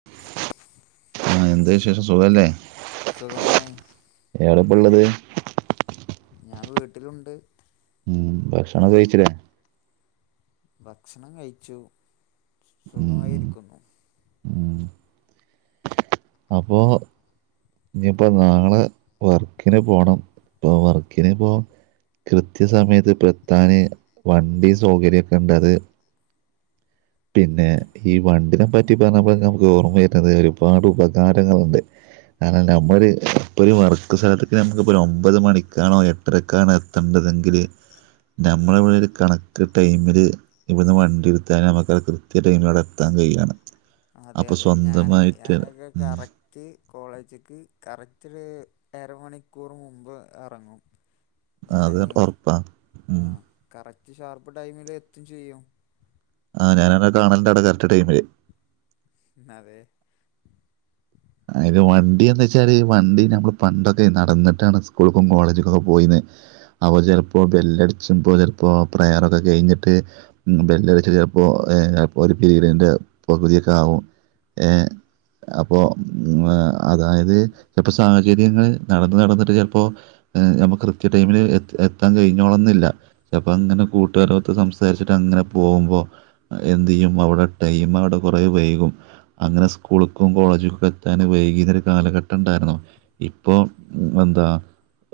[inaudible] ആ എന്താവിശേഷം സുഖല്ലേ? സുഖമാണ് എവിടെ ഇപ്പ ഉള്ളത് ഞാൻ വീട്ടിലുണ്ട് ഉം ഭക്ഷണം കഴിച്ചില്ലേ ഭക്ഷണം കഴിച്ചു ഉം സുഖമായിരിക്കുന്നു ഉം അപ്പോൾ ഇനിയിപ്പോൾ നാളെ വർക്കിന് പോകണം ഇപ്പോൾ വർക്കിന് പോകൻ കൃത്യ സമയത്ത് ഇപ്പ എത്താന് വണ്ടി സൗകര്യൊക്കെ ഉണ്ട്ത് പിന്നെ ഈ വണ്ടിനെ പറ്റി പറഞ്ഞപ്പോഴ നമുക്ക് ഓർമ്മ വരുന്നത് ഒരുപാട് ഉപകാരങ്ങളുണ്ട് അല്ല നമ്മള ഒരു ഇപ്പൊ ഒരു വർക്ക് സ്ഥലത്തൊക്കെ നമുക്ക്ി ഒമ്പത് മണിക്കാണോ എ ത്രക്കാണ് എത്തേണ്ടതെങ്കിൽ നമ്മള ഇവിടെ ഒരു കണക്ക് ടൈമില് ഇവിടുന്ന് വണ്ടി എടുത്താലും നക്ക് കൃത്യട്ട ഇങ്ങളോടെ എത്താൻ കഴിയയാണ് അതെ അതെ ഞാൻ ഉം ഞാനക്കക്കെറ റ്റ് കോളേജക്ക് കറക്റ്റ് അര മണിക്കൂർ മുമ്പ് ഇറങ്ങും ഉ ഞൻ ആഹ് കറക്റ്റ് ഷാർപ്പ് ടൈമിൽ എത്തും ചെയ്യും ആഹ് ഞാന എന്നെ കാണണ്ട് അവിടെ കറക് ടൈം വരെ അതെ അതത് വണ്ടി എന്ന് വെച്ചാല് വണ്ടി നമ്മള് പണ്ടൊക്കെ നടന്നിട്ടാണ് സ്കൂളക്കും കോളേജക്കുംൊക്കെ പോയിന്ന് അവ ചിലപ്പോ ബെല്ലടിച്ചുമ്പോ ചിലപ്പോ പ്രയറൊക്കെ കഴിഞ്ഞിട്ട് ബെല്ലടിച്ചച്ച് ചിലപ്പോപ്പോ ഒരു പിരീഡിന്റെ പകുതിയൊക്കെ ആകും ഏയ് അപ്പോൾ അതായത് ചിലപ്പോ സാഹചര്യങ്ങള് നടന്ന് നടന്നിട്ട് ചിലപ്പോ നഞമ്മുക്ക് കൃത്യ ടൈമിൽ എ എത്താൻ കഴിഞ്ഞോളെന്നില്ല അപ്പോ അങ്ങനെ കൂട്ടുകാരൊത്ത് സംസാരിച്ചിട്ട് അങ്ങനെ പോകുമ്പോ എന്തു ചെയ്യും അവിടെ ടൈം അവിടെ കുറെ വൈകും അങ്ങനെ സ്കൂളക്കും കോളേജക്കും എത്താൻ വൈകീുന്നൊ ഒരു കാലഘട്ടം ഉണ്ടായിരുന്നു ഇപ്പൊ എന്താ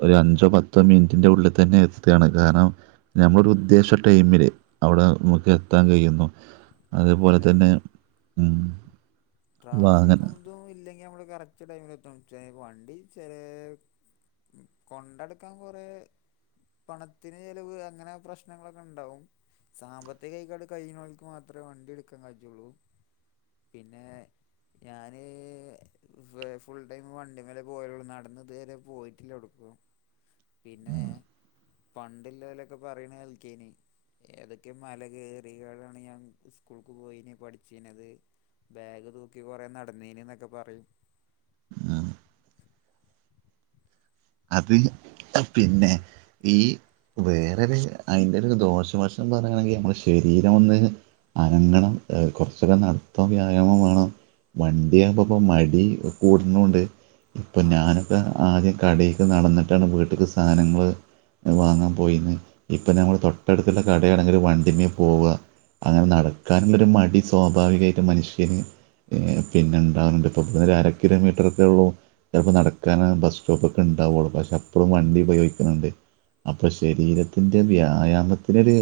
ഒരു അഞ്ചോ പത്തോ മിനിറ്റിന്റെ ഉള്ളിൽ തന്നെ എത്തുകയാണ് കാരണം നഞമ്മളൊരു ഉദ്ദേശ ടൈമില് അവിടെ നമുക്ക് എത്താൻ കഴിയുന്നു ഉം, അതുപോലെ അതെ തന്നെ അതെ മ്മ് ട്രാഫിക്കും ഇതും ഇല്ലെങ്കി നമ്മള് കറക്റ്റ് ടൈമിൽ എത്ത വണ്ടി ചെറ കൊണ്ടടുക്കാൻ കുറേ പണത്തിന് ചെിലവ് അങ്ങനെ പ്രശ്നങ്ങളൊക്കെ ഉണ്ടാവും സാമ്പത്തിക കൈകാട് കഴിഞ്ഞക്ക് മാത്രമേ വണ്ടി എടുക്കാൻ കഴറ്റുള്ളൂ പിന്നെ ഞാന് ഫ് ഫുൾ ടൈം വണ്ടിമ്മെലേ പോയൊള്ളൂ നടന്ന് ഇതുവരെ പോയിട്ടില്ല എവ്ട്ക്കും പിന്നെ പണ്ട് ഇല്ലോലൊക്കെ പറീണ് കേൾക്കേയ്നി ഏതെക്കെ മല കേറിങ്ങാണ്ടാണ് ഞാൻ ഇസ്കൂൾക്ക് പോയിന്യെ പഠിച്ചിനെത് ബാഗ് തൂക്കി കൊറെ നടന്നീനി ന്നൊക്കെ പറയും [unintelligible] അപ്പ ഈ അഹ് പിന്നെ ഈ വേറൊര് അയ്ന്റെ ഒര് ദോഷവശംന്ന് പറയാണെങ്കിൽ ഞമ്മളെ ശരീരം ഒന്ന് അനങ്ങണം എഹ് കൊർച്ചൊക്കെ നടത്തം വ്യായാമം വേണം വണ്ടിയാകുമ്പൊ പ്പൊ മടി കൂടുന്നുണ്ട് ഇപ്പൊ ആ ഞാനൊക്കെ ആദ്യം കടീ ക്ക്‌ നടന്നിട്ടാണ് വീട്ട്ക്ക് സാനങ്ങള് അഹ് വാങ്ങാൻ പോയിന്ന് ഇപ്പം ഞമ്മള് തൊട്ടട്ത്ത്ള്ളെ കടേണെങ്കിലും വണ്ടിമ്മേ പോവാ അങ്ങനെ നടക്കാന്ള്ളൊരു മടി സ്വാഭാവികമായിട്ടും മനുഷ്യന് എ പിന്നെ ഇണ്ടാക്ന്ന്ണ്ട് ഇപ്പൊ ഇബട്ന്ന് ഒരു അര കിലോമീറ്ററൊക്കെ ഒള്ളൂ ചെലപ്പൊ നടക്കാന് ബസ് സ്റ്റോപ്പ് ക്ക്‌ ഇണ്ടാവുള്ളൂ പക്ഷെ അപ്പഴും വണ്ടി ഉപയോഗിക്കുന്ന്ണ്ട് അപ്പൊ ശരീരത്തിന്റെ വ്യായാമത്തിനൊര്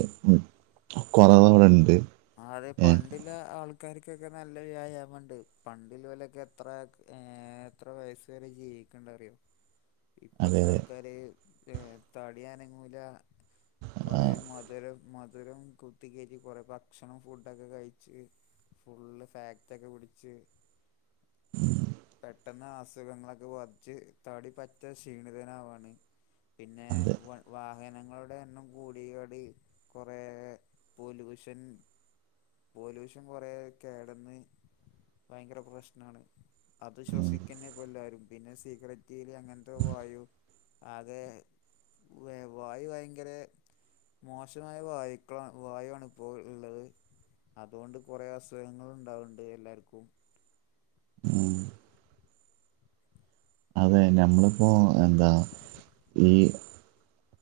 കൊറവ് അവ്ടെണ്ട് ആഹ് അതെ പണ്ട്ല്ലെ ആൾ ക്കാര്ക്കൊക്കെ നല്ല വ്യായാമണ്ട് പണ്ട്ല്ലോലൊക്കെ എത്രാക് ഏ എത്ര വയസ് വരെ ജീവി ക്ക്‌ണ്ട് അറിയോ [inaudible] ഇപ്പത്തെ അതെ ആൾക്കാര് എഹ് തടി അനങ്ങൂല്ല ആ കൊറേ മദ് ധ് രം മധുരം കുത്തിക്കേറ്റി കൊറെ ഭ ക്ഷണം ഫുഡൊക്കെ കഴിച്ച് ഫുള്ള് ഫാറ്റ് ഒക്കെ പിടിച്ച്. പെട്ടെന്ന് അസ് സുഖങ്ങളൊക്കെ ബാധിച്ച് തടി പറ്റെ ക്ഷീണിതനാവാണ് പിന്നെ അതെ വ വാഹനങ്ങളുടെ എണ്ണം കൂടിയോടി കൊറേ പൊല്യൂഷൻ പോല്യൂഷൻ കൊറേ അഹ് കെടന്ന് ഭയങ്കര പ്രശ്നാണ്. അത് ഉം. ശ്വസിക്കെന്നെ ഇപ്പൊ എല്ലാരും പിന്നെ സിഗരറ്റ്ല് അങ്ങൻത്തെ വായു ആകെ വ വായു ഭയങ്കര മോശമായ വായുക്കളാണ് വായു ആണ് ഇപ്പോൾ ഇള്ളത് അത്കൊണ്ട് കൊറേ അസുഖങ്ങൾ ഉണ്ടാവ്ണ്ട് എല്ലാർക്കും. ഉം അതെ ഞമ്മളിപ്പോ എന്താ ഈ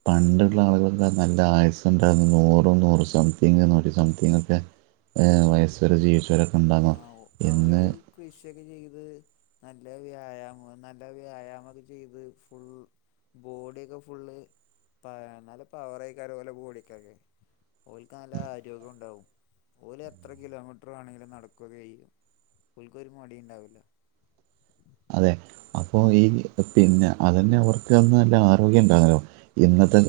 പണ്ട്ള്ള ആള്കൾക്ക് ന്നർഞ്ഞാ നല്ല ആയുസ്സുണ്ടായിരുന്നു നൂറും നൂറ് സംതിങ് നൂറ്റി സംതിങ്ഒക്കെ എഹ് വയസ്സ് വരെ ജീവിച്ചോരൊക്കെ ആഹ് ഒ അവരെയ് കൃഷിയൊക്കെ ചെയ്ത് നല്ല വ്യായാമം നല്ല വ്യായാമൊക്കെ ചെയ്ത് ഫുൾ ബോഡിയൊക്കെ ഫുള്ള് താ നല്ല പവർ ആയിരിക്കും അവരുടെ ബോഡിക്കൊക്കെ ഓൽക്ക് നല്ല ആരോഗ്യോം ഇണ്ടാവും ഓല് എത്ര കിലോമീറ്റർ വേണെങ്കിലും നട ക്കൊക്കെ ചെയ്യും ഓൽക്ക് ഒരു മടിം ഇണ്ടാവില്ല. അതെ അപ്പോ ഈ പിന്നെ അതന്നെ അവർക്ക് അന്ന് നല്ല ആരോഗ്യം ഇണ്ടാന്നാലോ ഇന്നത്തെ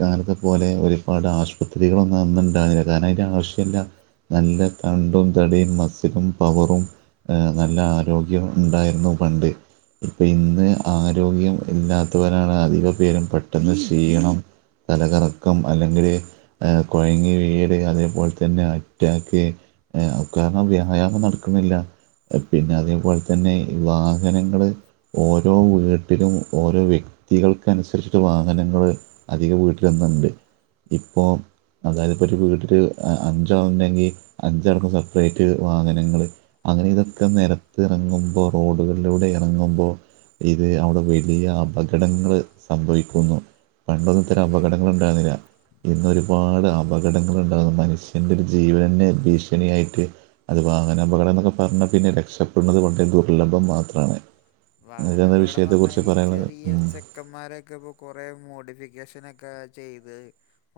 കാലത്തെ പോലെ ഒരുപാട് ആശുപത്രികളൊന്നും അന്നുണ്ടാവില്ല കാരണം അയ്ന്റെ ആവശ്യല്ല. നല്ല തണ്ടും തടിം മസിലും പവറും എഹ് നല്ല ആരോഗ്യം ഇണ്ടായിര്ന്നു. പണ്ട് ഇപ്പ ഇന്ന് ആരോഗ്യം ഇല്ലാ ത്തവരാണ് അധിക പേരും പെട്ടെന്ന് ക്ഷീണം. തലകറക്കം അല്ലെങ്കില് കൊഴങ്ങി വീയല്. അതേപോലെ തന്നെ അറ്റാക്ക്- കാര്ണം വ്യായാമം നടക്ക്ണ്ല്ല. പിന്നെ അതേപോലെ തന്നെ വ- ഇങ്ങെനെ ഇങ്ങള് ഓരോ വീട്ടിലും ഓരോ വ്യക്തികൾക്കനുസരിച്ചിട്ട് വാഹനങ്ങൾ- അധികം വീട്ടിലൊന്ന്ണ്ട്. ഇപ്പം അതായത് ഇപ്പോ ഒരു വീട്ടില്- അഞ്ചാള് ഇണ്ടെങ്കി അഞ്ചാൾക്കും സപ്പ്റേറ്റ് വാഹനങ്ങള്. അങ്ങനെ ഇതൊക്കെ നേരം- ഇറങ്ങുമ്പോ റോഡുകളിലൂടെ എറങ്ങുമ്പോ- ഇത് അവിടെ വലിയ അപകടങ്ങൾ സംഭവിക്കുന്നു. പണ്ടൊന്നും ഇത്തരം അതെ അപകടങ്ങള് ഉണ്ടായിരുന്നില്ല. ഇന്നൊരുപാട് അപക- അപകടങ്ങള് ഉണ്ടാകും. മനുഷ്യന്റെ ഒരു ജീവന്ന് ഭീഷണിയായിട്ട് അത്- വാഹന അപകടം എന്നൊക്കെ പറഞ്ഞാ പിന്നെ രക്ഷപ്പെടുന്നത് വളരെ ദുർലഭം മാത്രാണ്. വാഹനാപകടം പറഞ്ഞാ ഈ ചെറിയ- ചെക്കന്മാരൊക്കെ ഇപ്പം കൊറേ മോഡിഫിക്കേഷനൊക്കെ ചെയ്ത്.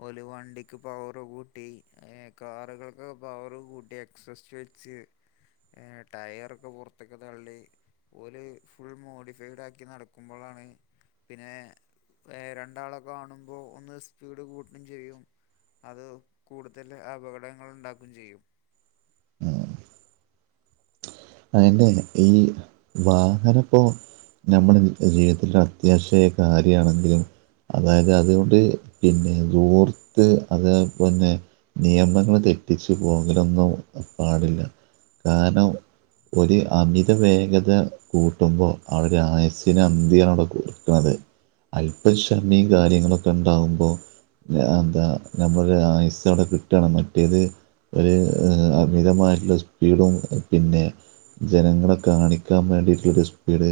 ഓല് വണ്ടിക്ക് പവറ് കൂട്ടി. ഏ ഹ് കാറുകൾക്ക് പവറ് കൂട്ടി എക്സസ്- കുച്ച് ടയറൊക്കെ പൊറ്ത്ത്ക്ക് തള്ളി ഓല്- ഫുൾ മോഡിഫൈഡ് ആക്കി നടക്കുമ്പളാണ്- പിന്നെ രണ്ടാളെ കാണുമ്പോൾ ഒന്ന് സ്പീഡ് കൂട്ടും ചെയ്യും. അത് കൂടുതൽ അപകടങ്ങൾ ഉണ്ടാക്കും ചെയ്യും. അയ്ന്റെ ഈ വാഹനപ്പോ- നമ്മളെ ജീവിതത്തില ഒരു അത്യാവശ്യായ കാര്യാണ് അത് അതായത് അതുകൊണ്ട് പിന്നെ ദൂർത്ത് അതേ പോലെന്നെ- നിയമങ്ങള് തെറ്റിച്ചു പോകലൊന്നും പാടില്ല കാര്ണം- ഒരു അമിത വേഗത കൂട്ടുമ്പോ അവരെ ആയുസിന് അന്തിയാണ് അവിടെ കുറക്ക്ണത്. അല്പ ശകമെം കാര്യങ്ങളൊക്കെ ഇണ്ടാകുമ്പൊ എന്താ നമ്മരു ആയുസ്സ് അവിടെ കിട്ടാണ് മറ്റേത്. ഒരു അമിതമായിട്ടുള്ള സ്പീഡും പിന്നെ ജനങ്ങളെ കാണിക്കാൻ വേണ്ടീട്ടു ഒരു സ്പീഡ്.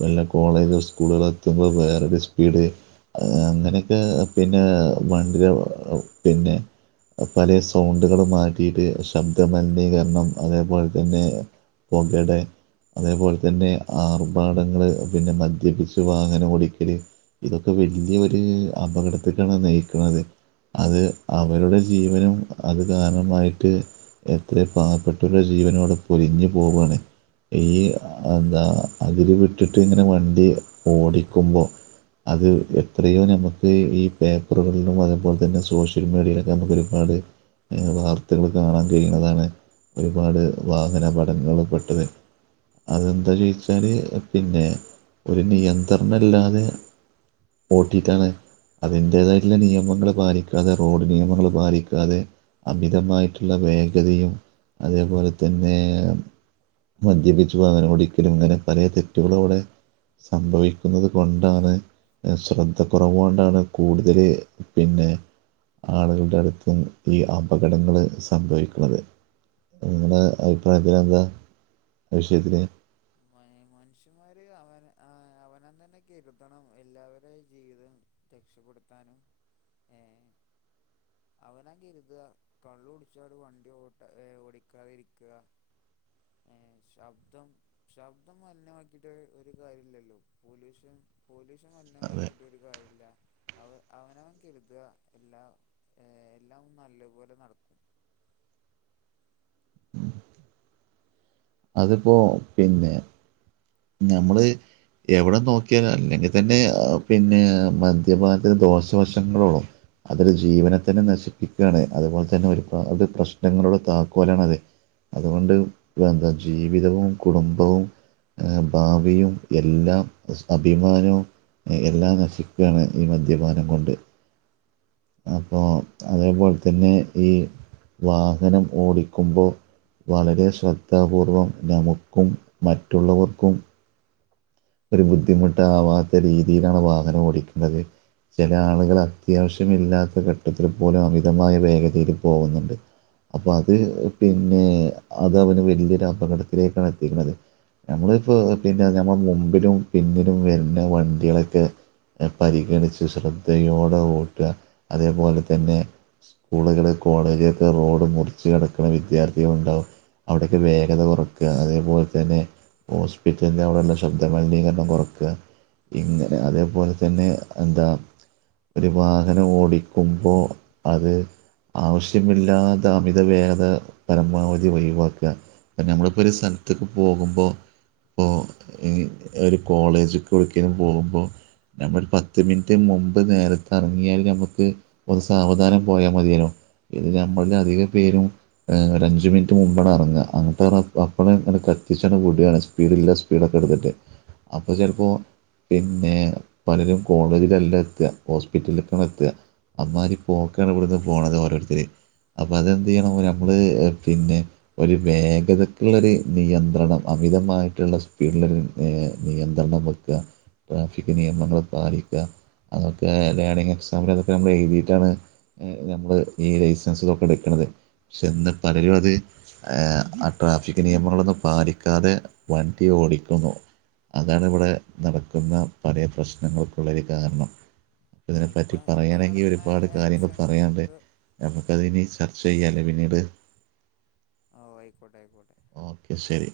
വല്ല കോളേജും സ്കൂളുകള് എത്തുമ്പൊ വേറൊരു സ്പീഡ്. അങ്ങനെ 'ക്കെ പിന്നെ വണ്ടിടെ പിന്നെ. പലേ സൗണ്ടുകളും മാറ്റിയിട്ട് ശബ്ദ മലിനീകരണം അതേപോലെ തന്നെ. പൊകെടെ അതേപോലെ തന്നെ ആർഭാടങ്ങള് പിന്നെ മദ്യപിച്ചു വാഹനം ഓടിക്കല്. ഇതൊക്കെ വല്യ ഒര് അപകടത്തിലേക്കാണ് നയിക്കുന്നത് അത്. അതെ അവരുടെ ജീവനും. അത് കാരണമായിട്ട് എത്ര പാവപ്പെട്ടവരുടെ ജീവനും അവ്ടെ പൊലിഞ്ഞ് പോവാണ്. ഈ എന്താ അതില് വിട്ടിട്ട് ഇങ്ങനെ വണ്ടി ഓടിക്കുമ്പം. അത് എത്രയോ ഞമക്ക് ഈ പേപ്പറുകളിലും അതേപോലെ തന്നെ സോഷ്യൽ മീഡിയയിലൊക്കെ നമുക്ക് ഒരുപാട് വാർത്തകള് കാണാൻ കഴിയുന്നതാണ് ഒരുപാട് വാഹനപ ടങ്ങൾ പെട്ടതെ. അതെന്താ ചോദിച്ചാല് പിന്നെ ഒരു നിയന്ത്രണ ഇല്ലാതെ. ഓട്ടിക്കാന് ഉം, അതിൻറ്റേതായിട്ട്ള്ള നിയമങ്ങൾ പാലിക്കാതെ റോഡ് നിയമങ്ങൾ പാലിക്കാതെ അമിതമായിട്ട് ഇള്ള വേഗതയും അതേപോലെ തന്നെ. മദ്യപിച്ചു വാഹനംഓടിക്കലും ഇങ്ങനെ പലേ തെറ്റുകളു ഔടെ സംഭവിക്കുന്നത് കൊണ്ടാണ്. ശ്രദ്ധ കൊറവോണ്ടാണ് കൂടുതല് പിന്നെ. ആളുകൾടെ അടുത്തും ഈ അപകടങ്ങള് സംഭവിക്കണത് നിങ്ങടെ അതെ അഭിപ്രായത്തിലെന്താ അതെ അതെ മൈ മനുഷ്യമാര് അവന ആഹ് അവനോൻ തന്നെ കെരുതണം എല്ലാവരേം ജീവിതം രക്ഷപ്പെടുത്താനും ഏഹ് അവനാൻ കെരുത്ക കള്ളുകുടിച്ചാല് വണ്ടി ഓട്ട് ഏഹ് ഓടിക്കാതിരിക്ക്ക ഏഹ് ശബ്ദം ശബ്ദം മലിനമാക്കീട്ടൊര് ഒരു കാര്യോല്ലല്ലോ പൊലൂഷൻ പൊലൂഷൻ അതെ മലിനമാക്കിട്ടൊരു കാര്യല്ലാ അവ അവനവൻ കെരുത്ക എല്ലാം ഏഹ് എല്ലാം നല്ലപോലെ നടക്കും അതിപ്പോ പിന്നെ ഞമ്മ്ള് എവിടെ നോക്കിയാലും അല്ലെങ്കി തന്നെ ഏഹ് പിന്നെ മദ്യപാനത്തിന് ദോഷവശങ്ങളോളും അതൊര് ജീവനെ തന്നെ നശിപ്പിക്കുകയാണ് അതുപോലെ തന്നെ ഒരുപാട് പ്രശ്നങ്ങളുടെ താക്കോലാണത് അതുകൊണ്ട് എന്താ ജീവിതവും കുടുംബവും ഏഹ് ഭാവിയും എല്ലാം ഉസ് അഭിമാനവും ഏഹ് എല്ലാം നശിക്ക്യാണ് ഈ മദ്യപാനം കൊണ്ട് അപ്പോ അതേപോൽത്തന്നെ ഈ വാഹനം ഓടിക്കുമ്പോ വളരെ ശ്രദ്ധ പൂർവ്വം നമുക്കും മറ്റുള്ളവർക്കും ഒരു ബുദ്ധിമുട്ടാവാത്ത രീതിയിലാണ് വാഹനം ഓടിക്കണ്ടത് ചെല ആളുകള് അത്യാവശ്യമില്ലാത്ത ഘട്ടത്തിൽ പോലും അമിതമായ വേഗതയില് പോകുന്നുണ്ട് അപ്പ അത് പിന്നെ അത് അവന് വലിയൊരു അപകടത്തിലേക്കാണ് എത്തിക്കുന്നത് നമ്മളിപ്പോ പിന്നെ ഞമ്മളെ മുമ്പിലും പിമ്പിലും വരുന്ന വണ്ടികളക്കെ ഏഹ് പരിഗണിച്ച് ശ്രദ്ധയോടെ ഓട്ടുക അതേപോലെ തന്നെ സ്കൂളുകള് കോളേജിലൊക്കെ റോഡ് മുറിച്ച് കടക്കണ വിദ്യാർത്ഥികളുണ്ടാവും അവിടെയൊക്കെ വേഗത കൊറക്ക്ക അതേപോലെ തന്നെ ഹോസ്പിറ്റലിൻ്റെ അവിടെയ്ള്ള ശബ്ദം ന്താ മലിനീകരണം കൊറക്ക്ക ഇങ്ങനെ അതേപോലെ തന്നെ എന്താ ഒരു വാഹനം ഓടിക്കുമ്പോ അത് ആവശ്യമില്ലാത അമിതവേഗത പരമാവധി ഒയ്വാക്കാ ഇപ്പൊ ഞമ്മളിപ്പോ ഒരു സൽത്ത്ക്ക് പോകുമ്പോ ഇപ്പോ ഇനീ ഒരു കോളേജ്ക്ക് എവിട്ക്കേലും പോകുമ്പോ ഞമ്മള് പത്ത് മിനിറ്റ് മുമ്പ് നേരത്തെ എറങ്ങിയാൽ ഞമ്മ്ക്ക് ഒന്ന് സാവധാനം പോയാ മതിയല്ലോ ഇത് അതെ അതെ ഞമ്മളിലധികം പേരും ഏഹ് ഒരഞ്ച് മിനിറ്റ് മുമ്പാണെറങ്ങാ അന്നിട്ട് റബ്ബ് അപ്പളേ അങ്ങട്ട് കത്തിച്ചങ്ങട്ട് വിടാണ് സ്പീഡ്ള്ള സ്പീട് എട്ത്തിട്ട് അപ്പോ ചെലപ്പോ പിന്നെ പലരും കോളേജിലല്ല എത്ത്വാ ഹോസ്പിറ്റൽക്കാണ് എത്ത്വാ അമ്മാരി പോക്കാണ് ഇവിടുന്ന് പോണത് ഓരോരുത്തര് അപ്പതെന്ത്യ്യണം ഞമ്മള് പിന്നെ ഒരു വേഗതക്ക്ള്ളൊരു നിയന്ത്രണം അമിതമായിട്ട്ള്ള സ് സ്പീഡ്ലൊരു ഏഹ് നിയന്ത്രണം വെക്ക്വാ ട്രാഫിക് നിയമങ്ങള് പാലിക്ക്വാ അതൊക്കെ വേണങ്കി [unintelligible] ഇപ്പൊ ഞമ്മള് എഴ്തീട്ടാണ് ഏഹ് ഞമ്മള് ഈ ലൈസൻസ് ഇതൊക്കെ എട്ക്ക്ണത് പക്ഷെ ഇന്ന് പലരും അത് ആഹ് ആ ട്രാഫിക് നിയമങ്ങളൊന്നും പാലിക്കാതെ വൺ ണ്ടി ഓടിക്കുന്നു അതാണിവിടെ നടക്ക്ന്ന പലേ പ്രശ്നങ്ങൾക്കുള്ളൊരു കാരണം ഇതിനെ ആഹ് ഇപ്പ പറ്റി ഇപ്പ പറയാണെങ്കി നടക്കണ ഒരുപാട് കാര്യങ്ങൾ ആക്സിഡന്റ് പറയാൻണ്ട് ഇപ്പൊ നമുക്കതിനി ചർച്ച ചെയ്യാലെ പിന്നീട് ആഹ് ഓഹ് ആയിക്കോട്ടെ ആയിക്കോട്ടെ ഓക്കെ ശരി